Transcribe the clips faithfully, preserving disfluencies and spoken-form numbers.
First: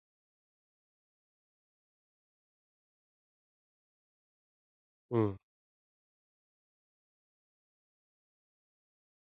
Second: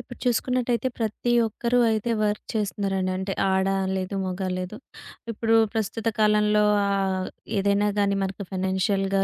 ఇప్పుడు చూసుకున్నట్టయితే ప్రతి ఒక్కరూ అయితే వర్క్ చేస్తున్నారండి. అంటే ఆడ లేదు, మగ లేదు. హ్మ్. ఇప్పుడు ప్రస్తుత కాలంలో ఆహ్, ఏదైనా గానీ మనకు ఫైనాన్షియల్‌గా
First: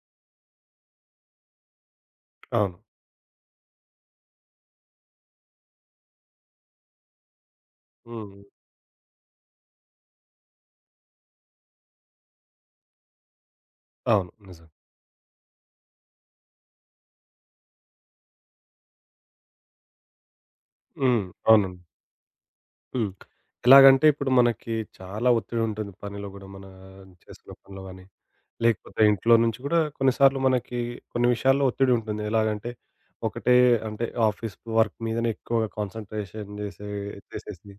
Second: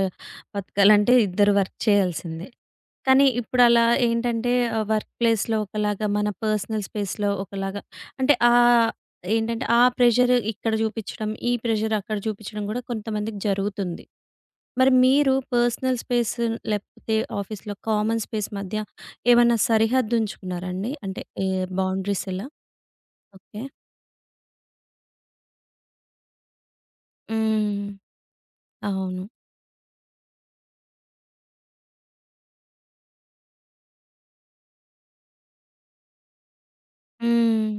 బతకాలంటే ఇద్దరు వర్క్ చేయాల్సిందే. అవును. కానీ ఇప్పుడలా ఏంటంటే ఆహ్, వర్క్ ప్లేస్‌లో ఒకలాగా, మన పర్సనల్ స్పేస్‌లో ఒకలాగా హ్మ్. అంటే హ్మ్. ఆహ్, ఏంటంటే ఆ ప్రెషర్ ఇక్కడ చూపిచ్చడం, ఈ ప్రెషర్ అక్కడ చూపిచ్చడం గూడా కొంతమందికి జరుగుతుంది. అవును. నిజం. మరి మీరు పర్సనల్ స్పేస్ లేకపోతే ఆఫీస్‌లో కామన్ స్పేస్ మధ్య ఏమన్నా సరిహద్దు ఉంచుకున్నారా అండి? అంటే హ్మ్. ఏ అవునండి. బౌండరీస్ ఎలా? హ్మ్. ఓకే. ఎలాగంటే ఇప్పుడు మనకి చాలా ఒత్తిడుంటుంది పనిలో గూడా మన చేస్తున్న పనిలో హ్మ్. గాని, లేకపోతే అవును. ఇంట్లో నుంచి గూడా కొన్నిసార్లు మనకి కొన్ని విషయాల్లో ఒత్తిడుంటుంది. ఎలాగంటే ఒకటే అంటే ఆఫీస్ వర్క్ మీదనే ఎక్కువగా కాన్సంట్రేషన్ జేసే హ్మ్. చేసేసి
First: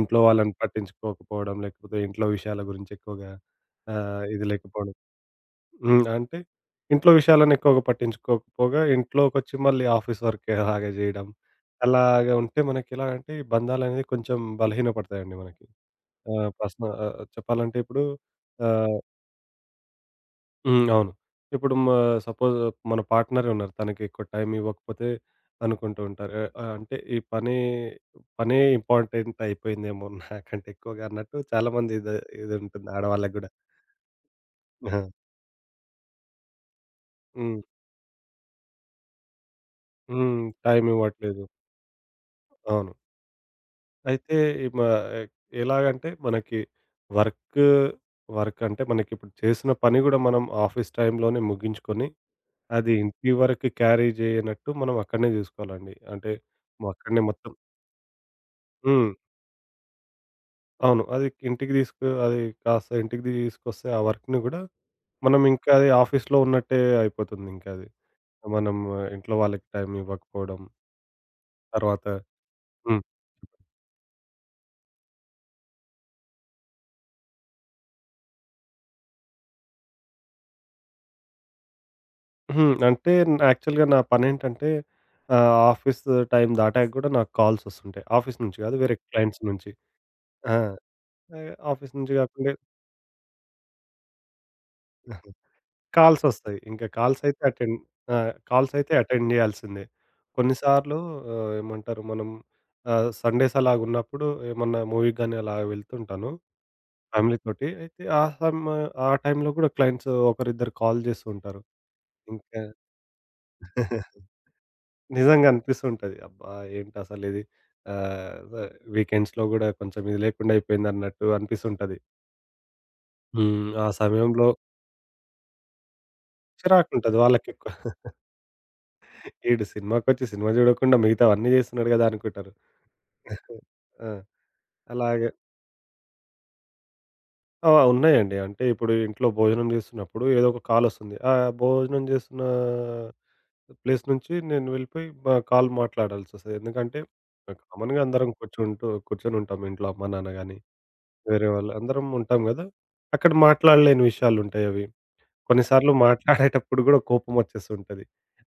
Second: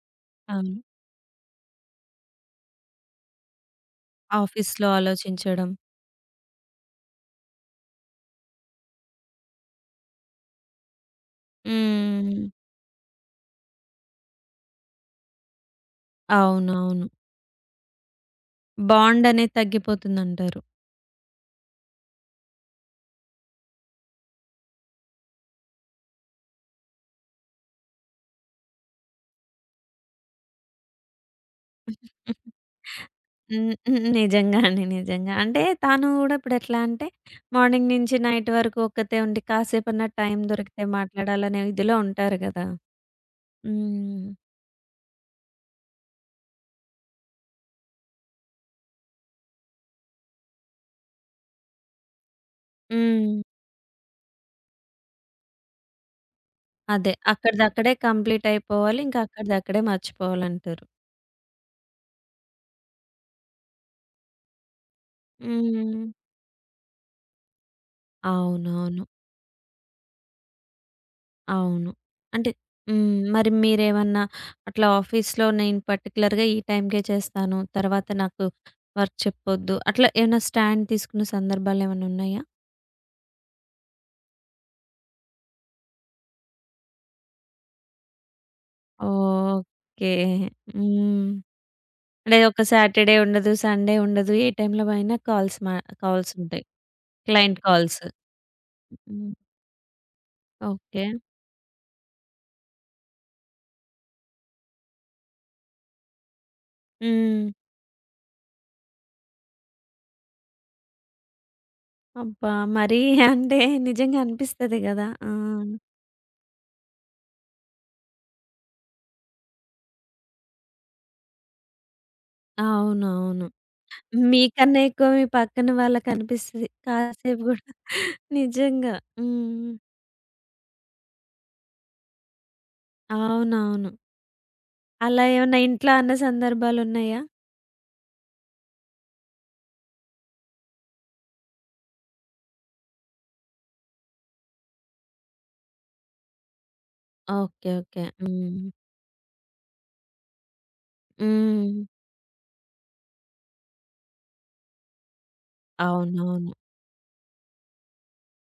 ఇంట్లో వాళ్ళని అవును. పట్టించుకోకపోవడం, లేకపోతే ఇంట్లో విషయాల గురించి ఎక్కువగా ఆహ్, ఇది ఆఫీస్‌లో లేకపోవడం. ఆలోచించడం. హ్మ్. అంటే ఇంట్లో విషయాలను ఎక్కువగా పట్టించుకోకపోగా ఇంట్లోకొచ్చి మళ్ళీ ఆఫీస్ వర్క్ అలాగే జేయడం. అలాగా హ్మ్. ఉంటే మనకి ఎలాగంటే ఈ బంధాలనేవి కొంచెం బలహీనపడతాయండి మనకి. ఆహ్, పర్సన అవునవును. ఆహ్, చెప్పాలంటే ఇప్పుడు ఆహ్, బాండ్ అనేది తగ్గిపోతుందంటారు. హ్మ్. అవును. ఇప్పుడు మ సపోజ్ మన పార్ట్‌నరే ఉన్నారు. తనకి ఎక్కువ టైం ఇవ్వకపోతే అనుకుంటూ ఉంటారు. ఆహ్, ఆహ్, అంటే ఈ పని పనే ఇంపార్టెంట్ అయిపోయిందేమో నాకంటే ఎక్కువగా అన్నట్టు చాలామంది ఇది ఇదుంటుంది ఆడవాళ్ళకి గూడా. హ్మ్. హ్మ్. నిజంగా అండి. ఆ! నిజంగా. అంటే తను గూడా ఇప్పుడు ఎట్లా అంటే హ్మ్. మార్నింగ్ నుంచి నైట్ వరకు ఒక్కతే ఉండి కాసేపన్నా టైం హ్మ్. దొరికితే టైం ఇవ్వట్లేదు. మాట్లాడాలనే ఇదిలో ఉంటారు గదా! అవును. హ్మ్. అయితే ఈ మా ఎలాగంటే మనకి వర్క్ వర్క్ అంటే మనకిప్పుడు చేసిన పని గూడా మనం ఆఫీస్ టైంలోనే ముగించుకొని, అది ఇంటి హ్మ్. వరకు క్యారీ చేయనట్టు మనం అక్కడనే చూసుకోవాలండి. అంటే మ- అదే. అక్కడనే మొత్తం అక్కడిదక్కడే కంప్లీట్ అయిపోవాలి. హ్మ్. ఇంకా అక్కడిదక్కడే మర్చిపోవాలంటారు. అవును. అది ఇంటికి తీసుకు అది కాస్త ఇంటికి తీసుకొస్తే ఆ వర్క్‌ని గూడా మనం ఇంకా అది హ్మ్. ఆఫీస్‌లో ఉన్నట్టే అయిపోతుంది ఇంకా అది. మనం ఆ, అవునవును. ఇంట్లో వాళ్ళకి టైం ఇవ్వకపోవడం, అవును. తర్వాత అంటే హ్మ్. హ్మ్. మరి మీరేమన్నా అట్లా ఆఫీస్‌లో నేను పర్టిక్యులర్‌గా ఈ టైంకే చేస్తాను. తర్వాత నాకు వర్క్ చెప్పొద్దు. అట్లా ఏమైనా స్టాండ్ తీసుకున్న సందర్భాలేమన్నా ఉన్నాయా? హ్మ్. అంటే యాక్చువల్‌గా నా పనేంటంటే ఆహ్, ఆఫీస్ టైమ్ దాటాక గూడా నాకు కాల్స్ ఒస్తుంటాయి. ఆఫీస్ నుంచి గాదు వేరే క్లయింట్స్ నుంచి. ఓకే. ఆ! హ్మ్. ఆహ్, ఆఫీస్ నుంచి అంటే గాకుండా ఒక సాటర్‌డే ఉండదు. సండే ఉండదు. ఏ టైంలో కాల్సొస్తాయి. పోయినా కాల్స్ మా కాల్సుంటాయి. ఇంకా కాల్సయితే క్లయింట్ అటెండ్ కాల్స్. ఆ! కాల్సయితే అటెండ్ హ్మ్. జేయాల్సిందే. కొన్నిసార్లు ఓకే. ఆహ్, ఏమంటారు మనం ఆహ్, సండేస్ అలాగున్నప్పుడు ఏమన్నా మూవీకి గాని అలా వెళ్తుంటాను హ్మ్. ఫ్యామిలీతోటి. అయితే ఆ సమ ఆ టైంలో గూడా క్లయింట్స్ ఒకరిద్దరు కాల్ జేస్తూ ఉంటారు. అబ్బా! ఇంకా మరీ అంటే నిజంగా అనిపిస్తది గదా! ఆ! నిజంగా అనిపిస్తుంటది. అబ్బా! ఏంటసలిది ఆహ్, వ వీకెండ్స్‌లో గూడా కొంచెం ఇది లేకుండా అయిపోయిందన్నట్టు అనిపిస్తుంటది. అవునవును. హ్మ్. ఆ సమయంలో మీకన్నా ఎక్కువ మీ పక్కన వాళ్ళకనిపిస్తది. చిరాకుంటది కాసేపు గూడా. వాళ్ళకెక్కువ. నిజంగా. ఈడు హ్మ్. సినిమాకొచ్చి సినిమా జూడకుండా మిగతావన్నీ జేస్తున్నాడు గదా! అనుకుంటారు. అవునవును. ఆ! అలా అలాగే ఏమన్నా ఇంట్లో అన్న సందర్భాలున్నాయా? ఆ! ఉన్నాయండి. అంటే ఇప్పుడు ఇంట్లో భోజనం జేస్తున్నప్పుడు ఏదో ఒక కాలొస్తుంది. ఆ భోజనం జేస్తున్న ప్లేస్ నుంచి నేను వెళ్ళిపోయి మా కాల్ మాట్లాడాల్సొస్తది. ఎందుకంటే, ఓకే. కామన్‌గా ఓకే. అందరం హ్మ్. కూర్చుంటూ కూర్చొనుంటాం ఇంట్లో అమ్మ, నాన్న గాని వేరే వాళ్ళు. హ్మ్. అందరం ఉంటాం గదా! అక్కడ మాట్లాడలేని విషయాలుంటాయవి. కొన్నిసార్లు అవునవును. మాట్లాడేటప్పుడు గూడా కోపమొచ్చేస్తుంటది.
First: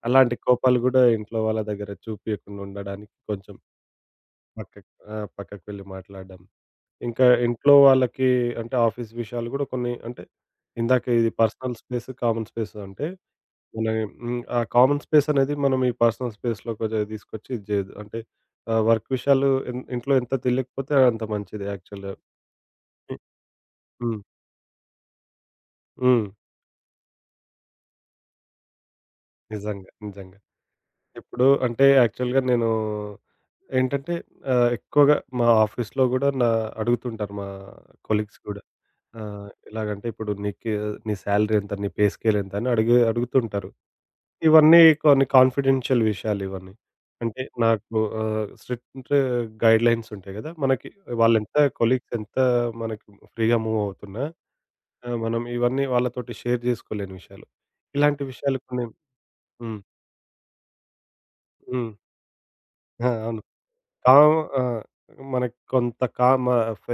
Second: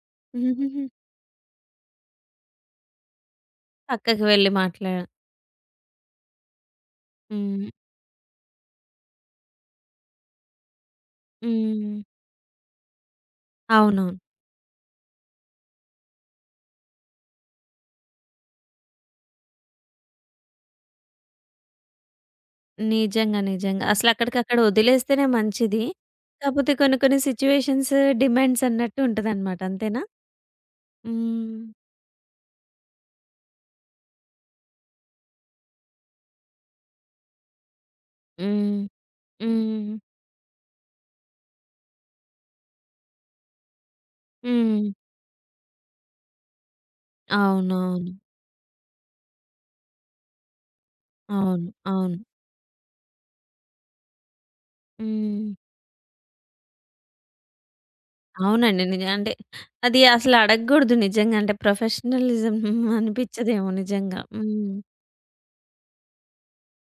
అలాంటి కోపాలు గూడా ఇంట్లో వాళ్ళ దగ్గర చూపియకుండా ఉండడానికి కొంచెం పక్కకి వెళ్లి పక్కకి మాట్లా ఆ! పక్కకు వెళ్లి మాట్లాడడం. ఇంకా హ్మ్. ఇంట్లో వాళ్ళకి అంటే ఆఫీస్ విషయాలు గూడా కొన్ని అంటే ఇందాక ఇది పర్సనల్ హ్మ్. స్పేస్, కామన్ స్పేస్ అంటే మన అవునవును. హ్మ్. ఆ కామన్ స్పేస్ అనేది మనం ఈ పర్సనల్ స్పేస్‌లో కొంచెం తీసుకొచ్చి ఇది చేయొద్దు. అంటే ఆహ్, వర్క్ విషయాలు ఇన్ ఇంట్లో ఎంత తెలియకపోతే అంత మంచిది యాక్చువల్‌గా. నిజంగా. నిజంగా. హ్మ్. అసలక్కడికక్కడ వదిలేస్తేనే మంచిది. హ్మ్. కాపోతే కొన్ని కొన్ని సిట్యుయేషన్స్ డిమాండ్స్ అన్నట్టు ఉంటదనమాట. నిజంగా. అంతేనా? నిజంగా. ఇప్పుడు హ్మ్. అంటే యాక్చువల్‌గా నేను ఏంటంటే ఆహ్, ఎక్కువగా మా ఆఫీస్‌లో గూడా నా అడుగుతుంటారు మా కొలీగ్స్ గూడా. హ్మ్. ఆహ్, హ్మ్. ఎలాగంటే ఇప్పుడు నీకు నీ సాలరీ ఎంత? నీ పే స్కేల్ ఎంత? అని అడిగి అడుగుతుంటారు. ఇవన్నీ హ్మ్. కొన్ని కాన్ఫిడెన్షియల్ విషయాలు ఇవన్నీ. అంటే నాకు అవునవును. ఆహ్, స్ట్రిక్ట్ గైడ్‌లైన్స్ ఉంటాయి గదా! మనకి వాళ్ళెంత అవును. కొలీగ్స్ అవును. ఎంత మనకి ఫ్రీగా మూవ్ అవుతున్నా ఆహ్, మనం హ్మ్. ఇవన్నీ వాళ్ళతోటి షేర్ జేసుకోలేని విషయాలు. ఇలాంటి విషయాలు అవునండి. కొన్ని నిజ అంటే హ్మ్. అది అసలు అడగకూడదు నిజంగా. అంటే హ్మ్. ప్రొఫెషనలిజం ఆ! అవును. అనిపించదేమో నిజంగా. కామ్ ఆ! హ్మ్. మనకి కొంత కామ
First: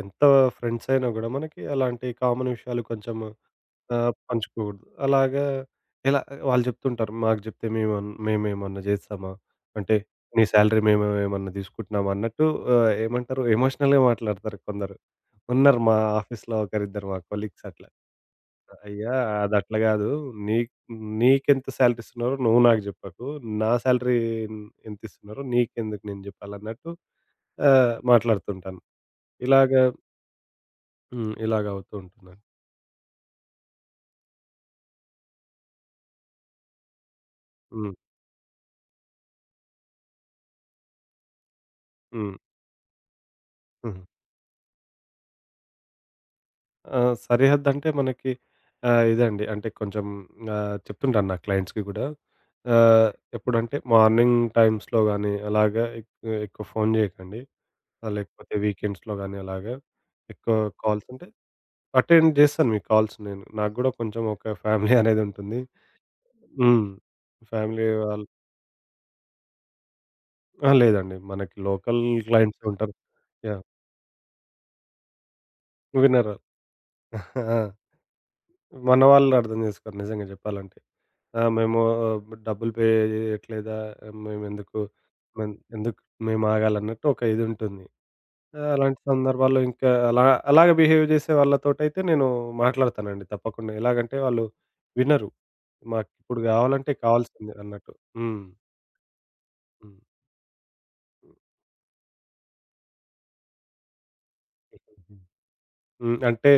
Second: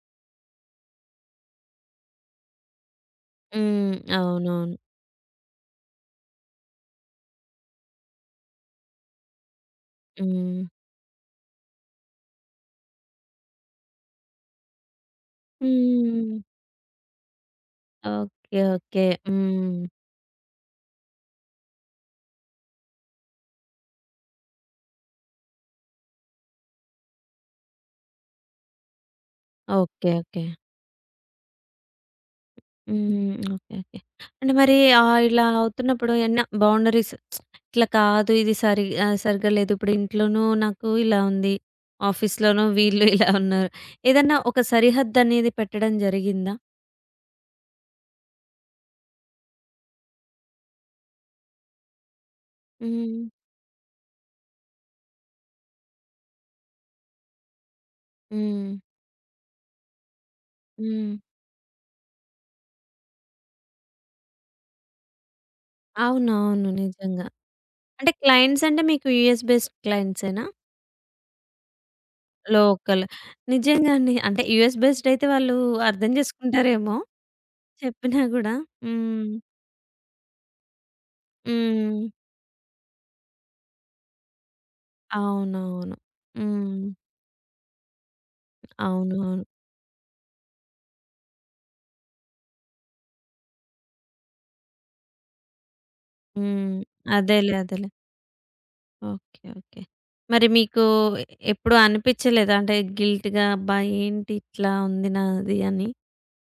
ఎంత ఫ్రెండ్స్ అయినా గూడా మనకి అలాంటి కామన్ విషయాలు కొంచెం హ్మ్. ఆహ్, అవునవును. పంచుకోకూడదు. అలాగా ఇలా వాళ్ళు చెప్తుంటారు. మాకు జెప్తే మేమన్ మేమేమన్నా జేస్తామా? అంటే నీ హ్మ్. సాలరీ మేమేమన్నా తీసుకుంటున్నామా? అన్నట్టు ఆహ్, ఏమంటారు ఎమోషనల్‌గా మాట్లాడతారు కొందరు. ఉన్నారు మా హ్మ్. ఆఫీస్‌లో ఒకరిద్దరు మా కొలీగ్స్ అట్లా. ఓకే. ఓకే. అయ్యా! అదట్లా హ్మ్. గాదు. నీ నీకెంత సాలరీ ఇస్తున్నారో నువ్వు నాకు జెప్పకు. నా సాలరీ ఎన్ ఎంతిస్తున్నారో నీకెందుకు నేను జెప్పాలన్నట్టు ఆ! మాట్లాడుతుంటాను. ఇలాగ ఓకే. ఓకే. హ్మ్. ఇలాగ అవుతూ ఉంటుందండి. హ్మ్. ఓకే. ఓకే. అంటే మరి ఆహ్, ఇలా అవుతున్నప్పుడు ఎన్న బౌండరీస్ ఇట్లా హ్మ్. కాదు ఇది సరి ఆహ్, సరిగ్గా లేదు. ఇప్పుడు ఇంట్లోనూ నాకు ఇలా ఉంది. హ్మ్. ఆఫీస్‌లోనూ వీళ్ళు ఇలా ఉన్నారు. హ్మ్. ఏదన్నా ఒక సరిహద్దు అనేది పెట్టడం జరిగిందా? ఆహ్, సరిహద్దంటే మనకి ఆహ్, ఇదండి. అంటే కొంచెం ఆహ్, చెప్తుంటాను నా క్లయింట్స్‌కి గూడా. ఆహ్, హ్మ్. ఎప్పుడంటే మార్నింగ్ టైమ్స్‌లో గానీ అలాగా ఎక్ ఎక్కువ ఫోను జేయకండి. ఆహ్, లేకపోతే హ్మ్. వీకెండ్స్‌లో గానీ అలాగా ఎక్కువ కాల్స్ హ్మ్. ఉంటే అటెండ్ జేస్తాను మీ కాల్స్ నేను. నాకు గూడా కొంచెం ఒక ఫ్యామిలీ అనేదుంటుంది. అవునవును. హ్మ్. నిజంగా. ఫ్యామిలీ అంటే వాళ్ళు క్లయింట్స్ అంటే మీకు యూఎస్ బేస్డ్ క్లయింట్సేనా? ఆ! లేదండి. మనకి లోకల్ క్లయింట్సే ఉంటారు. లోకల్. యాహ్! నిజంగానే. అంటే యూఎస్ బేస్డ్ అయితే వాళ్ళు అర్థం వినరు. చేసుకుంటారేమో ఆ! చెప్పినా గూడా. మన హ్మ్. వాళ్ళు అర్థం జేసుకోరు నిజంగా జెప్పాలంటే. ఆ! మేము హ్మ్. డబ్బులు పే జేయట్లేదా? మేమెందుకు మేం అవునవును. ఎందుకు హ్మ్. మేమాగాలన్నట్టు ఒక ఇదుంటుంది. అలాంటి అవును. అవును. సందర్భాల్లో ఇంకా అలా అలాగ బిహేవ్ జేసే వాళ్ళతోటైతే నేను మాట్లాడతానండి తప్పకుండా. ఎలాగంటే వాళ్ళు వినరు. మాకిప్పుడు హ్మ్. గావాలంటే కావాల్సిందే అదేలే. అదేలే. అన్నట్టు. హ్మ్. ఓకే. ఓకే. మరి మీకు ఎప్పుడూ అనిపిచ్చలేదా? అంటే గిల్ట్‌గా అబ్బా! ఏంటి ఇట్లా ఉంది హ్మ్. నాది అని? హ్మ్. అంటే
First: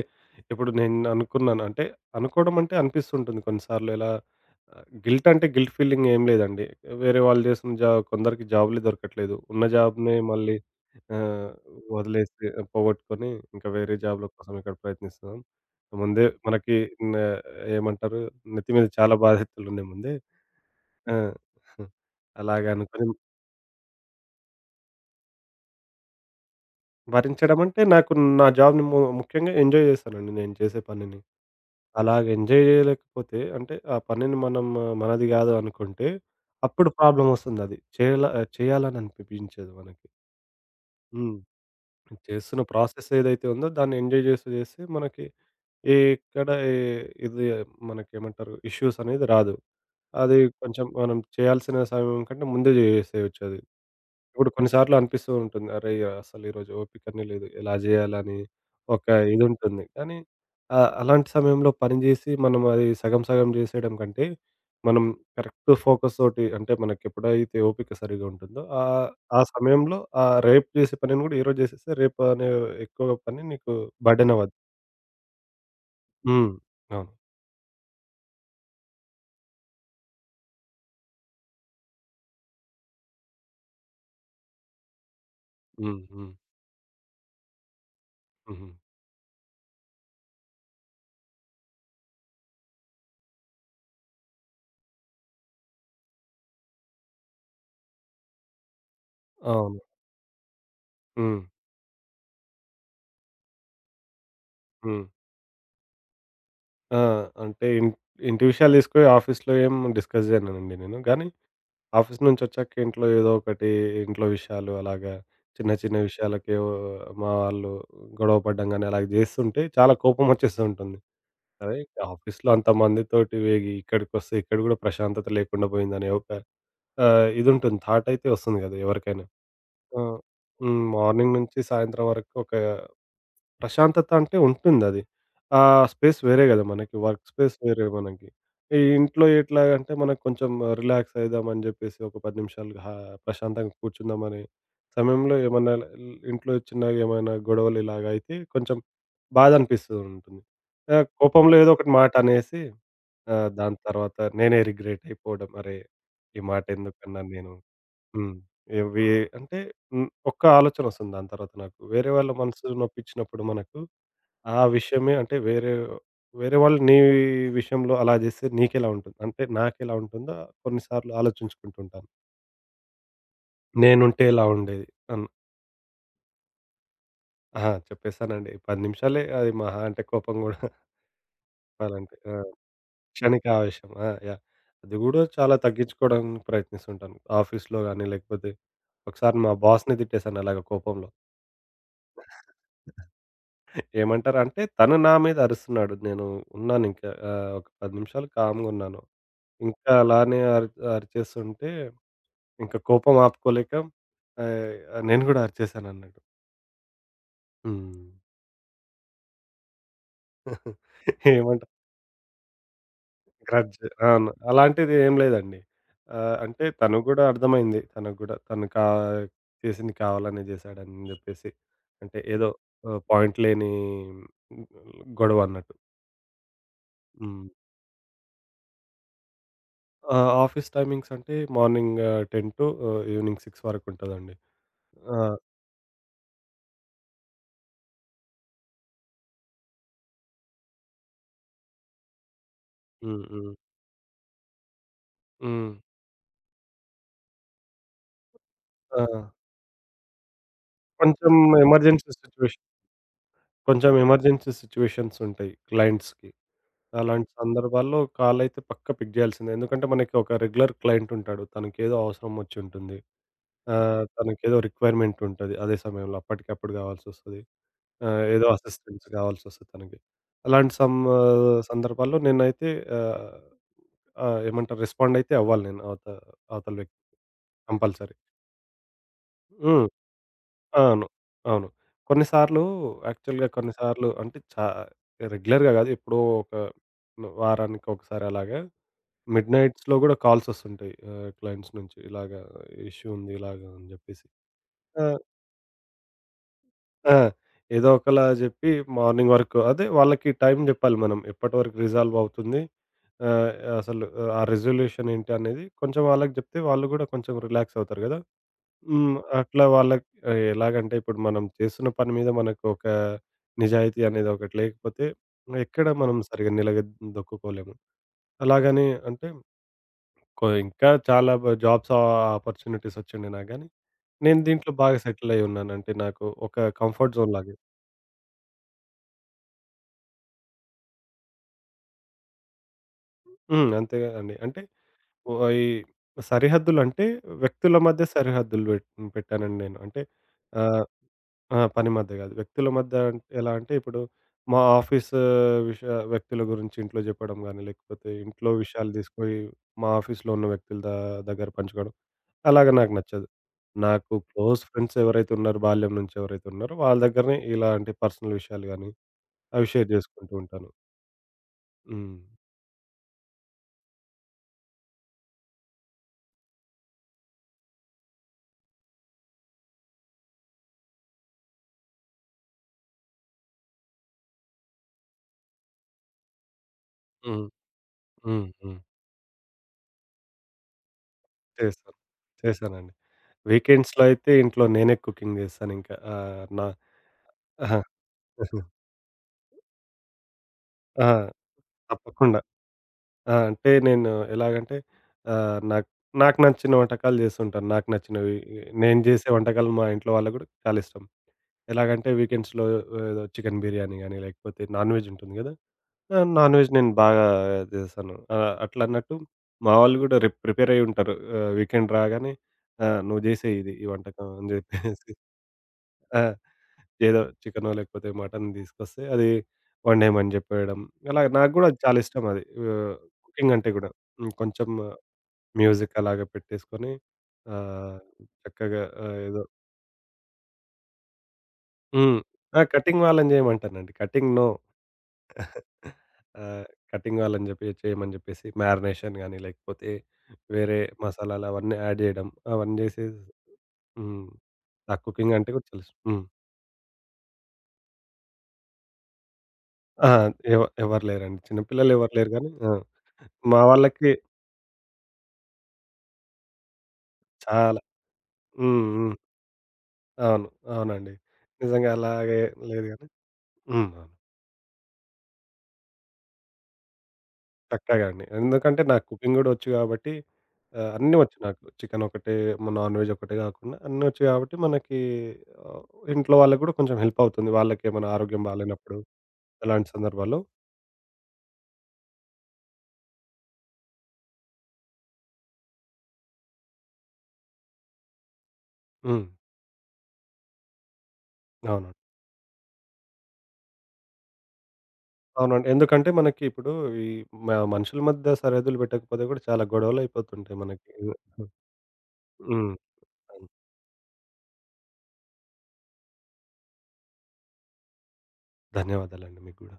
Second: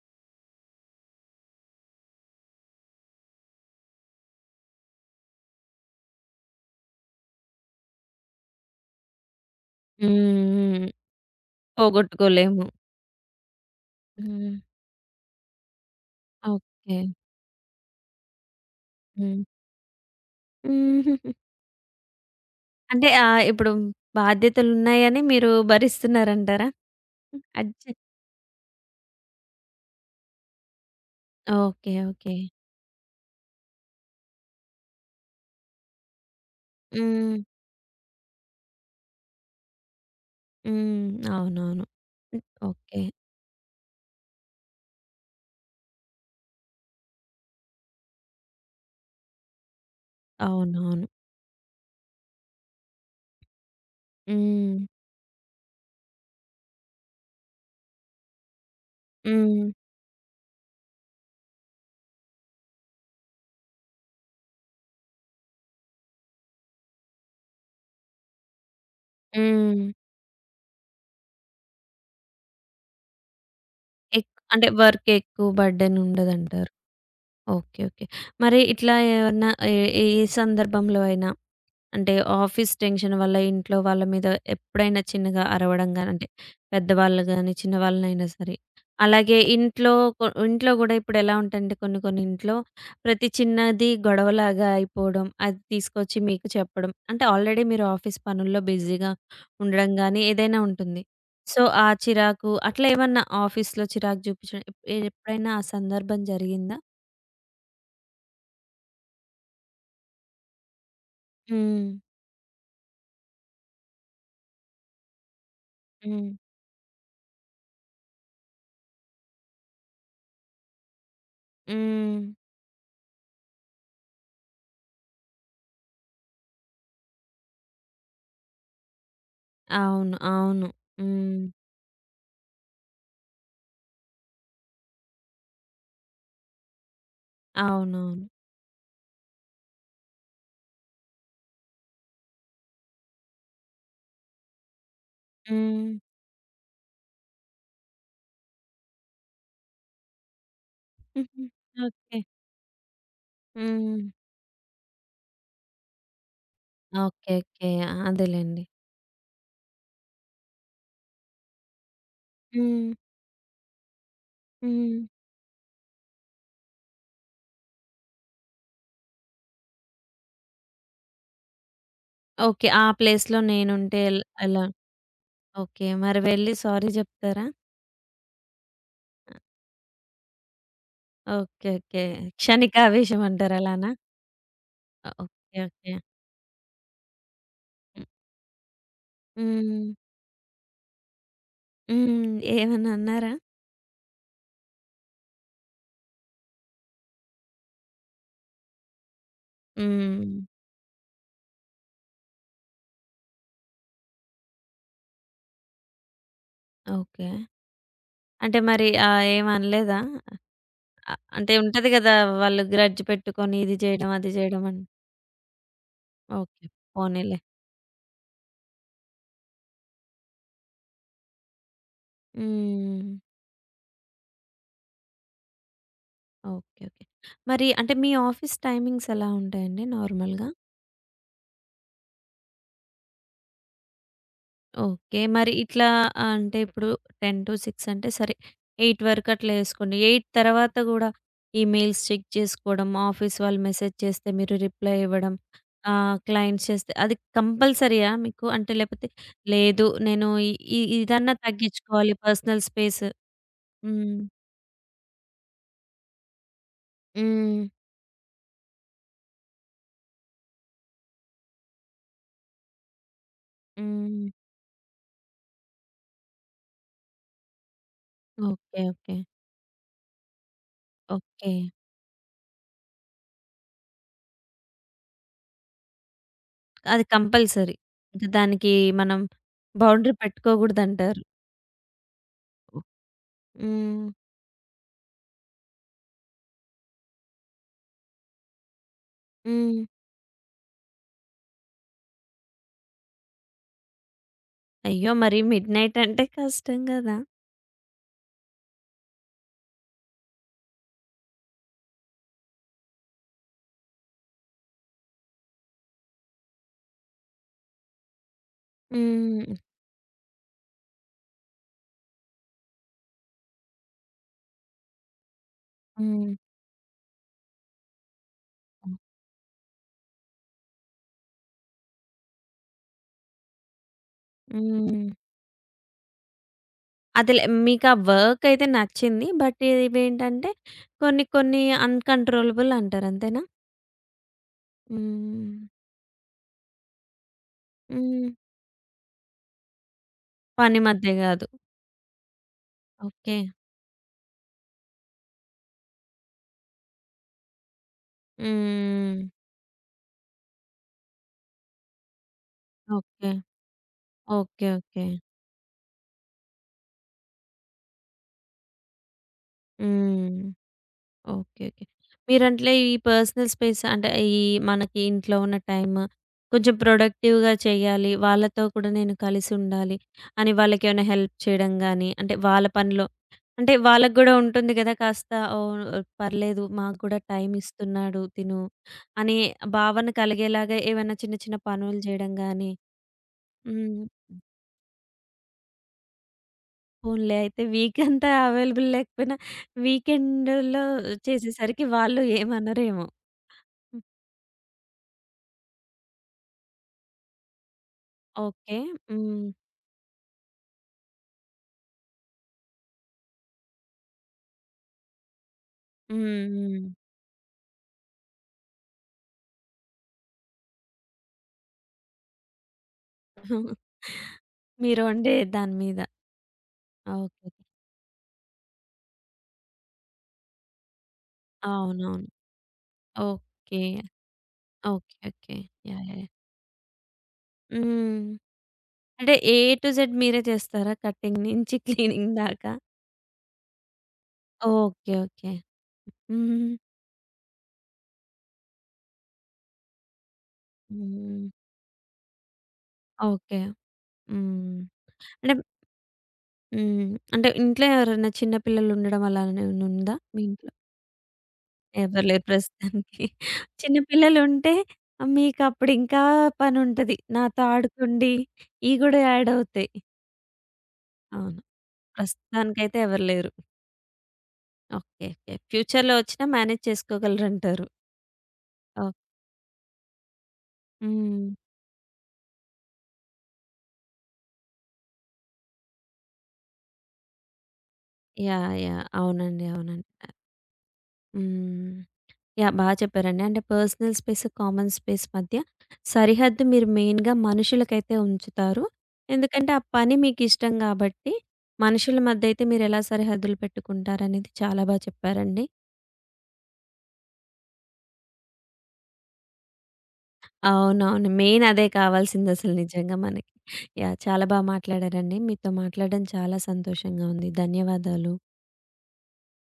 ఇప్పుడు నేను అనుకున్నాను. అంటే అనుకోవడం అంటే అనిపిస్తుంటుంది కొన్నిసార్లు ఇలా ఆహ్, గిల్ట్ అంటే గిల్ట్ ఫీలింగ్ ఏం లేదండి. వేరే వాళ్ళు చేసిన జా కొందరికి జాబ్‌లే దొరకట్లేదు. ఉన్న హ్మ్. జాబ్‌నే మళ్ళీ హ్మ్. ఆహ్, వదిలేసి పోగొట్టుకోలేము. పోగొట్టుకొని ఇంకా వేరే జాబ్‌ల కోసం హ్మ్. ఇక్కడ ప్రయత్నిస్తున్నాం. ముందే మనకి ఓకే. న ఏమంటారు నెత్తి మీద చాలా హ్మ్. బాధ్యతలున్నాయి ముందే. ఆ! అలాగ అంటే అనుకోని ఆహ్, ఇప్పుడు బాధ్యతలున్నాయని మీరు భరిస్తున్నారంటారా? భరించడం అంటే అడ్జ నాకు నా జాబ్‌ని ము ముఖ్యంగా ఎంజాయ్ చేస్తానండి నేను చేసే పనిని. ఓకే. అలాగ ఓకే. ఎంజాయ్ చేయలేకపోతే అంటే ఆ పనిని మనం ఆ, మనది కాదు అనుకుంటే, అప్పుడు ప్రాబ్లమ్ హ్మ్. వస్తుందది. చేయాల చేయాలని అనిపించదు మనకి. హ్మ్. హ్మ్. అవునవును. ఉమ్, చేస్తున్న ఓకే. ప్రాసెస్ ఏదైతే ఉందో దాన్ని ఎంజాయ్ చేస్తూ చేస్తే మనకి ఏ ఎక్కడ ఏ ఇది మనకేమంటారు ఇష్యూస్ అనేది రాదు. అది కొంచెం అవునవును. మనం చేయాల్సిన సమయం కంటే ముందే చేసేయొచ్చది. ఇప్పుడు హ్మ్. కొన్నిసార్లు అనిపిస్తూ ఉంటుంది. అరే! అసలు ఈరోజు ఓపికనే లేదు. ఎలా జేయాలని ఒక హ్మ్. ఇదుంటుంది. కానీ ఆహ్, అలాంటి సమయంలో పని జేసి మనం అది సగం సగం జేసేయడం కంటే, మనం కరెక్ట్ ఫోకస్ తోటి అంటే మనకెప్పుడైతే ఓపిక సరిగ్గా ఉంటుందో ఆహ్, ఆ హ్మ్. సమయంలో ఆహ్, రేపు జేసే పనిని గూడా ఈరోజు జేసేస్తే రేపు అనే ఎక్కువ పని నీకు ఎక్ బర్డెన్ అవ్వదు. అంటే వర్క్ ఎక్కువ బర్డెన్ హ్మ్. ఉండదంటారు. అవును. ఓకే. ఓకే. మరి ఇట్లా ఏమన్నా ఏ ఏ సందర్భంలో అయినా అంటే ఆఫీస్ టెన్షన్ వల్ల ఇంట్లో వాళ్ళ మీద ఎప్పుడైనా చిన్నగా అరవడం హ్మ్. గాని, అంటే హ్మ్. పెద్దవాళ్ళు గాని, చిన్నవాళ్ళనైనా సరే. హుహు. అలాగే ఇంట్లో కొ ఇంట్లో గూడా ఇప్పుడెలా ఉంటాయంటే కొన్ని కొన్ని ఇంట్లో ప్రతి చిన్నది గొడవలాగా అయిపోవడం, అది తీసుకొచ్చి మీకు చెప్పడం. అంటే ఆల్రెడీ మీరు ఆఫీస్ పనుల్లో బిజీగా అవును. ఉండడం గాని, ఏదైనా ఉంటుంది. హ్మ్. సో, ఆ చిరాకు అట్లా ఏమన్నా ఆఫీస్‌లో చిరాకు చూపించడం ఎప్ హ్మ్. ఎప్పుడైనా ఆ సందర్భం జరిగిందా? ఆ! అంటే ఇన్ ఇంటి విషయాలు తీసుకొని ఆఫీస్‌లో ఏం డిస్కస్ జేయనండి నేను. గానీ హ్మ్. ఆఫీస్ నుంచొచ్చాక ఇంట్లో ఏదో ఒకటి ఇంట్లో విషయాలు అలాగా చిన్న, చిన్న హ్మ్. విషయాలకే ఓ మా వాళ్ళు గొడవ పడడం గానీ, అలాగ జేస్తుంటే చాలా కోపమొచ్చేస్తూ ఉంటుంది. అరే! హ్మ్. ఆఫీస్‌లో అంతమందితోటి వేగి ఇక్కడికొస్తే ఇక్కడ గూడా ప్రశాంతత లేకుండా పోయిందనే ఒక ఆహ్, ఇదుంటుంది థాటయితే వస్తుంది గదా! ఎవరికైనా. ఆ! అవును. అవును. హ్మ్. మార్నింగ్ హ్మ్. నుంచి సాయంత్రం వరకు ఒక ప్రశాంతత అంటే ఉంటుందది. ఆ స్పేస్ వేరే గదా! మనకి వర్క్ స్పేస్ వేరే అవునవును. మనకి. ఈ ఇంట్లో ఎట్లాగంటే మనకు కొంచెం రిలాక్స్ అయిదామని జెప్పేసి ఒక పది నిమిషాలు హా ప్రశాంతంగా కూర్చుందామనే సమయంలో ఏమన్నా ల్ హ్మ్. ఇంట్లో చిన్నగా ఏమైనా గొడవలు ఇలాగ అయితే కొంచెం బాధ అనిపిస్తూ ఉంటుంది. ఆహ్, హుహు. కోపంలో ఏదో ఒకటి మాట ఓకే. అనేసి ఆహ్, దాని హ్మ్. తర్వాత నేనే రిగ్రెట్ అయిపోవడం. అరే! ఈ మాట ఎందుకన్నాను ఓకే. నేను. ఓకే. హ్మ్. అదేలెండి. ఇవి అంటే హ్మ్. ఒక్క ఆలోచనొస్తుంది దాని తర్వాత నాకు. వేరే వాళ్ళ మనసు హ్మ్. నొప్పించినప్పుడు మనకు ఆ హ్మ్. విషయమే అంటే వేరే వేరే వాళ్ళు నీ విషయంలో అలా జేస్తే నీకెలా ఉంటుంది? అంటే నాకెలా ఉంటుందో కొన్ని సార్లు ఆలోచించుకుంటుంటాను. ఓకే. ఆ ప్లేస్‌లో నేనుంటే ఎల్ నేనుంటే ఇలా ఎలా? ఉండేది అన్ ఓకే. మరి వెళ్లి సారీ జెప్తారా? ఆ! చెప్పేసానండి. పది నిమిషాలే అది మహా అంటే కోపం గూడా ఓకే. ఓకే. చెప్పాలంటే. ఆ! క్షణిక ఆవేశం క్షణిక అంటారు ఆవేశం. అలానా? ఆ! యాహ్! అది గూడా చాలా ఓకే. ఓకే. తగ్గించుకోవడానికి ప్రయత్నిస్తుంటాను. ఆఫీస్‌లో గాని లేకపోతే ఒకసారి మా హ్మ్. బాస్‌ని తిట్టేసాను అలాగా కోపంలో. హ్మ్. ఏమన్నా అన్నారా? ఏమంటారు అంటే, తను నా మీద అరుస్తున్నాడు. నేను ఉన్నానింకా ఆహ్, ఒక పది నిమిషాలు కామ్‌గున్నాను. ఇంకా హ్మ్. అలానే అరి అరిచేస్తుంటే ఇంక కోపం ఆపుకోలేక ఆహ్, నేను గూడా అరిచేశానన్నట్టు. ఓకే. హ్మ్. అంటే మరి ఆహ్, ఏమి అనలేదా? ఆహ్, అంటే ఏమంటారు ఉంటది గదా! వాళ్ళు గ్రడ్జ్ పెట్టుకొని ఇది గ్రడ్జ్ జేయడం, అది అవును. జేయడం అని. అలాంటిది ఏం లేదండి. ఆహ్, ఓకే. అంటే తను గూడా పోనీలే. అర్థమైంది. తనకు గూడా తను కా చేసింది కావాలనే చేశాడని జెప్పేసి. అంటే ఏదో ఆహ్, హ్మ్. పాయింట్ లేని ఉమ్, గొడవ అన్నట్టు. ఓకే. ఓకే. హ్మ్. మరి అంటే మీ ఆఫీస్ టైమింగ్స్ ఎలా ఉంటాయండి ఆ! నార్మల్‌గా? ఆఫీస్ టైమింగ్స్ అంటే మార్నింగ్ ఆహ్, పది టు ఆహ్, ఈవినింగ్ ఆరు వరకుంటదండి. ఆ! ఓకే. మరి ఇట్లా అంటే ఇప్పుడు టెన్ టు సిక్స్ అంటే సరే ఎనిమిది వరకు అట్లా యేసుకోండి. ఎనిమిది తర్వాత గూడా ఈమెయిల్స్ చెక్ చేసుకోవడం, హ్మ్. ఆఫీస్ హ్మ్. వాళ్ళు మెసేజ్ చేస్తే మీరు రిప్లై ఇవ్వడం, హ్మ్. ఆహ్, క్లయింట్స్ చేస్తే అది కంపల్సరీయా మీకు? అంటే ఆ! లేపోతే లేదు నేను ఇ ఇ కొంచెం ఇదన్నా ఎమర్జెన్సీ తగ్గించుకోవాలి పర్సనల్ సిట్యుయేషన్ స్పేస్ కొంచెం హ్మ్. ఎమర్జెన్సీ సిట్యుయేషన్స్ ఉంటాయి క్లయింట్స్‌కి. అలాంటి హ్మ్. సందర్భాల్లో కాల్ అయితే పక్కా పిక్ చేయాల్సిందే. ఎందుకంటే మనకి ఒక రెగ్యులర్ క్లయింట్ ఉంటాడు. తనకేదో అవసరం వచ్చుంటుంది. ఆహ్, హ్మ్. తనకేదో రిక్వైర్మెంట్ ఉంటది. అదే సమయంలో అప్పటికప్పుడు కావాల్సొస్తది. ఆహ్, ఏదో ఓకే. Assistance okay. కావాల్సొస్తది తనకి. అలాంటి సం ఓకే. సందర్భాల్లో నేనైతే ఆహ్ ఆ! ఏమంటారు రెస్పాండ్ అయితే అవ్వాలి నేను అవత అవతల వ్యక్తి అది కంపల్సరీ. కంపల్సరీ. ఇంక దానికి మనం హ్మ్. బౌండరీ అవును. పెట్టుకోకూడదంటారు. అవును. కొన్నిసార్లు యాక్చువల్‌గా హ్మ్. కొన్నిసార్లు అంటే చా రెగ్యులర్‌గా కాదు ఎప్పుడో ఒక వారానికి ఒకసారి అలాగా మిడ్ హ్మ్. నైట్స్‌లో కూడా కాల్స్ వస్తుంటాయి. ఆహ్, క్లయింట్స్ నుంచి ఇలాగ ఇష్యూ ఉంది ఇలాగ అని చెప్పేసి. ఆ! అయ్యో! మరి మిడ్‌నైట్ అంటే కష్టం ఆ! గదా! ఏదో ఒకలా చెప్పి మార్నింగ్ వరకు అదే వాళ్ళకి టైం చెప్పాలి మనం. ఎప్పటి వరకు రిజాల్వ్ అవుతుంది. ఆహ్, అసలు ఆ రిజల్యూషన్ ఏంటి అనేది కొంచెం వాళ్ళకి చెప్తే వాళ్ళు కూడా కొంచెం రిలాక్స్ అవుతారు కదా! హ్మ్. హ్మ్. అట్లా వాళ్ళకి ఆహ్, ఎలాగంటే ఇప్పుడు మనం చేస్తున్న పని మీద మనకు ఒక నిజాయితీ అనేది ఒకటి లేకపోతే ఎక్కడ మనం హ్మ్. సరిగ్గా నిలదొక్కుకోలేము. అలాగని అంటే కొ ఇంకా చాలా బ జాబ్స్ ఆ ఆపర్చునిటీస్ వచ్చుండే నాకు గానీ, నేను దీంట్లో బాగా హ్మ్. సెటిల్ అయ్యి ఉన్నాను. అంటే నాకు ఒక కంఫర్ట్ జోన్ అదేలే లాగా. మీకా వర్క్ అయితే నచ్చింది. బట్ ఇవేంటంటే కొన్ని కొన్ని అన్‌కంట్రోలబుల్ అంటారు. అంతేనా? హ్మ్. అంతే కదండీ. అంటే ఓహ్! హ్మ్. ఈ సరిహద్దులంటే వ్యక్తుల మధ్య హ్మ్. సరిహద్దులు పెట్ పెట్టానండి నేను. అంటే పని ఆహ్ మధ్య గాదు. ఆ! పని మధ్య కాదు. వ్యక్తుల మధ్య అం ఓకే. ఎలా అంటే ఇప్పుడు మా ఆఫీస్ విష వ్యక్తుల గురించి ఇంట్లో చెప్పడం గాని, లేకపోతే ఇంట్లో విషయాలు హ్మ్. తీసుకొని మా ఆఫీస్‌లో ఉన్న వ్యక్తుల ద దగ్గర పంచుకోవడం అలాగ నాకు నచ్చదు. ఓకే. నాకు క్లోజ్ ఓకే. Friends okay. ఎవరైతే ఉన్నారో బాల్యం నుంచి ఎవరైతే ఉన్నారో వాళ్ళ దగ్గరనే ఇలాంటి పర్సనల్ విషయాలు గాని అవి షేర్ చేసుకుంటూ హ్మ్. ఉంటాను. ఓకే. ఓకే. హ్మ్. మీరంట్లే ఈ పర్సనల్ స్పేస్ అంటే, ఈ మనకి ఇంట్లో ఉన్న టైమ్ కొంచెం ప్రొడక్టివ్‌గా చేయాలి. వాళ్ళతో కూడా నేను కలిసుండాలి అని వాళ్ళకేమైనా హెల్ప్ చేయడం గానీ, అంటే వాళ్ళ పనిలో అంటే వాళ్ళకి గూడా ఉంటుంది గదా! కాస్త ఓహ్! పర్లేదు మాకు గూడా హ్మ్. టైమ్ ఇస్తున్నాడు హ్మ్. తిను హ్మ్. అనే భావన కలిగేలాగా ఏవైనా చిన్న చిన్న చేస్తాను. పనులు జేయడం గానీ చేశానండి. హ్మ్. వీకెండ్స్‌లో అయితే ఇంట్లో నేనే కుకింగ్ చేస్తాను ఇంకా. ఆహ్, నా పోన్లే అయితే ఆహా. వీకంతా అవైలబుల్ లేకపోయినా వీకెండ్‌లో ఆ! చేసేసరికి వాళ్ళు తప్పకుండా. ఏమనరేమో! ఆ! అంటే నేను ఎలాగంటే ఆహ్, నాకు నాకు నచ్చిన వంటకాలు చేస్తుంటాను. నాకు నచ్చినవి. ఓకే. నేను చేసే హ్మ్. వంటకాలు మా ఇంట్లో వాళ్ళకి గూడా చాలా ఇష్టం. ఎలాగంటే వీకెండ్స్‌లో ఏదో చికెన్ బిర్యానీ గాని, లేకపోతే నాన్ వెజ్ ఉంటుంది గదా! ఆ! నాన్ వెజ్ హ్మ్. నేను బాగా చేశాను. ఆహ్, అట్లా అన్నట్టు మా వాళ్ళు గూడా రేపు ప్రిపేర్ అయ్యి ఉంటారు. ఆహ్, వీకెండ్ రాగానే ఆహ్, "నువ్వు జేసేయి హ్మ్. ఇది ఈ వంటకం" అని మీరు జెప్పేసి. వండే దాని మీద. ఆ! ఏదో ఓకే. చికెనో లేకపోతే మటన్ తీసుకొస్తే అది వండేయమని జెప్పేయడం. అలాగే నాకు గూడా అది చాలా అవునవును. ఇష్టం అది. ఆహ్, కుకింగ్ అంటే ఓకే. గూడా. హ్మ్. కొంచెం okay. Okay. Music yeah! Yeah! అలాగా యాహ్! పెట్టేసుకొని ఆహ్, హ్మ్. చక్కగా ఆహ్, అంటే ఏదో ఏ టు జెడ్ మీరే చేస్తారా? కటింగ్ నుంచి హ్మ్. క్లీనింగ్ ఆ! దాకా? కటింగ్ వాళ్ళని జేయమంటానండి. Cutting no. ఓకే. ఓకే. ఆహ్, హ్మ్. కటింగ్ వాళ్ళని జెప్పి చేయమని జెప్పేసి మ్యారినేషన్ గాని, లేకపోతే వేరే మసాలాలు హ్మ్. అవన్నీ యాడ్ జేయడం. అవన్నీ జేసి ఓకే. హ్మ్. హ్మ్. నాకు కుకింగ్ అంటే అంటే కూడా తెలుసు. హ్మ్. హ్మ్. అంటే ఇంట్లో ఎవరైనా చిన్న పిల్లలుండడం అలానే ఆ! ఉందా మీ ఎవ ఇంట్లో? ఎవరు లేరండి. చిన్న పిల్లలు ఎవరు ఎవరు లేరు లేరు గానీ ఆ! ప్రస్తుతానికి. మా చిన్న వాళ్ళకి పిల్లలుంటే ఆహ్, మీకప్పుడింకా పనుంటది. నాతో చాలా ఆడుకోండి. హ్మ్. ఇయి హ్మ్. గూడా యాడ్ అవుతాయి. అవును. అవునండి. అవును. నిజంగా అలాగే లేదు ప్రస్తుతానికైతే గానీ ఎవరు లేరు. హ్మ్. అవును. ఓకే. ఓకే. ఫ్యూచర్‌లో వచ్చినా మేనేజ్ చేసుకోగలరంటారు. పక్కాగా అండి. ఎందుకంటే నాకు ఓహ్! కుకింగ్ గూడా ఒచ్చు గాబట్టి ఆ! అన్నీ వచ్చు హ్మ్. నాకు. చికెన్ ఒకటే, మ నాన్ వెజ్ ఒకటే గాకుండా అన్నీ వచ్చు గాబట్టి మనకి ఆహ్, ఇంట్లో వాళ్ళకి గూడా కొంచెం హెల్ప్ అవుతుంది. వాళ్ళకేమైనా ఆరోగ్యం యాహ్! బాలేనప్పుడు యాహ్! అవునండి. అలాంటి అవునండి. సందర్భాల్లో హ్మ్. యాహ్! బా చెప్పారండి. అంటే పర్సనల్ స్పేస్, కామన్ స్పేస్ మధ్య సరిహద్దు మీరు మెయిన్‌గా మనుషులకైతే ఉంచుతారు. హ్మ్. ఎందుకంటే ఆ పని మీకిష్టం గాబట్టి అవును. మనుషుల మధ్య అయితే మీరెలా సరిహద్దులు పెట్టుకుంటారనేది చాలా బా చెప్పారండి. అవునండి. ఎందుకంటే మనకి ఇప్పుడు ఈ మ మనుషుల మధ్య సరిహద్దులు పెట్టకపోతే గూడా చాలా గొడవలు అయిపోతుంటాయి మనకి. అవునవును. మెయిన్ అదే హ్మ్. కావాల్సిందసలు నిజంగా అవును. మనకి. యాహ్! చాలా బా మాట్లాడారండి. మీతో మాట్లాడడం చాలా సంతోషంగా ఉంది. ధన్యవాదాలు. ధన్యవాదాలండి మీకు గూడా.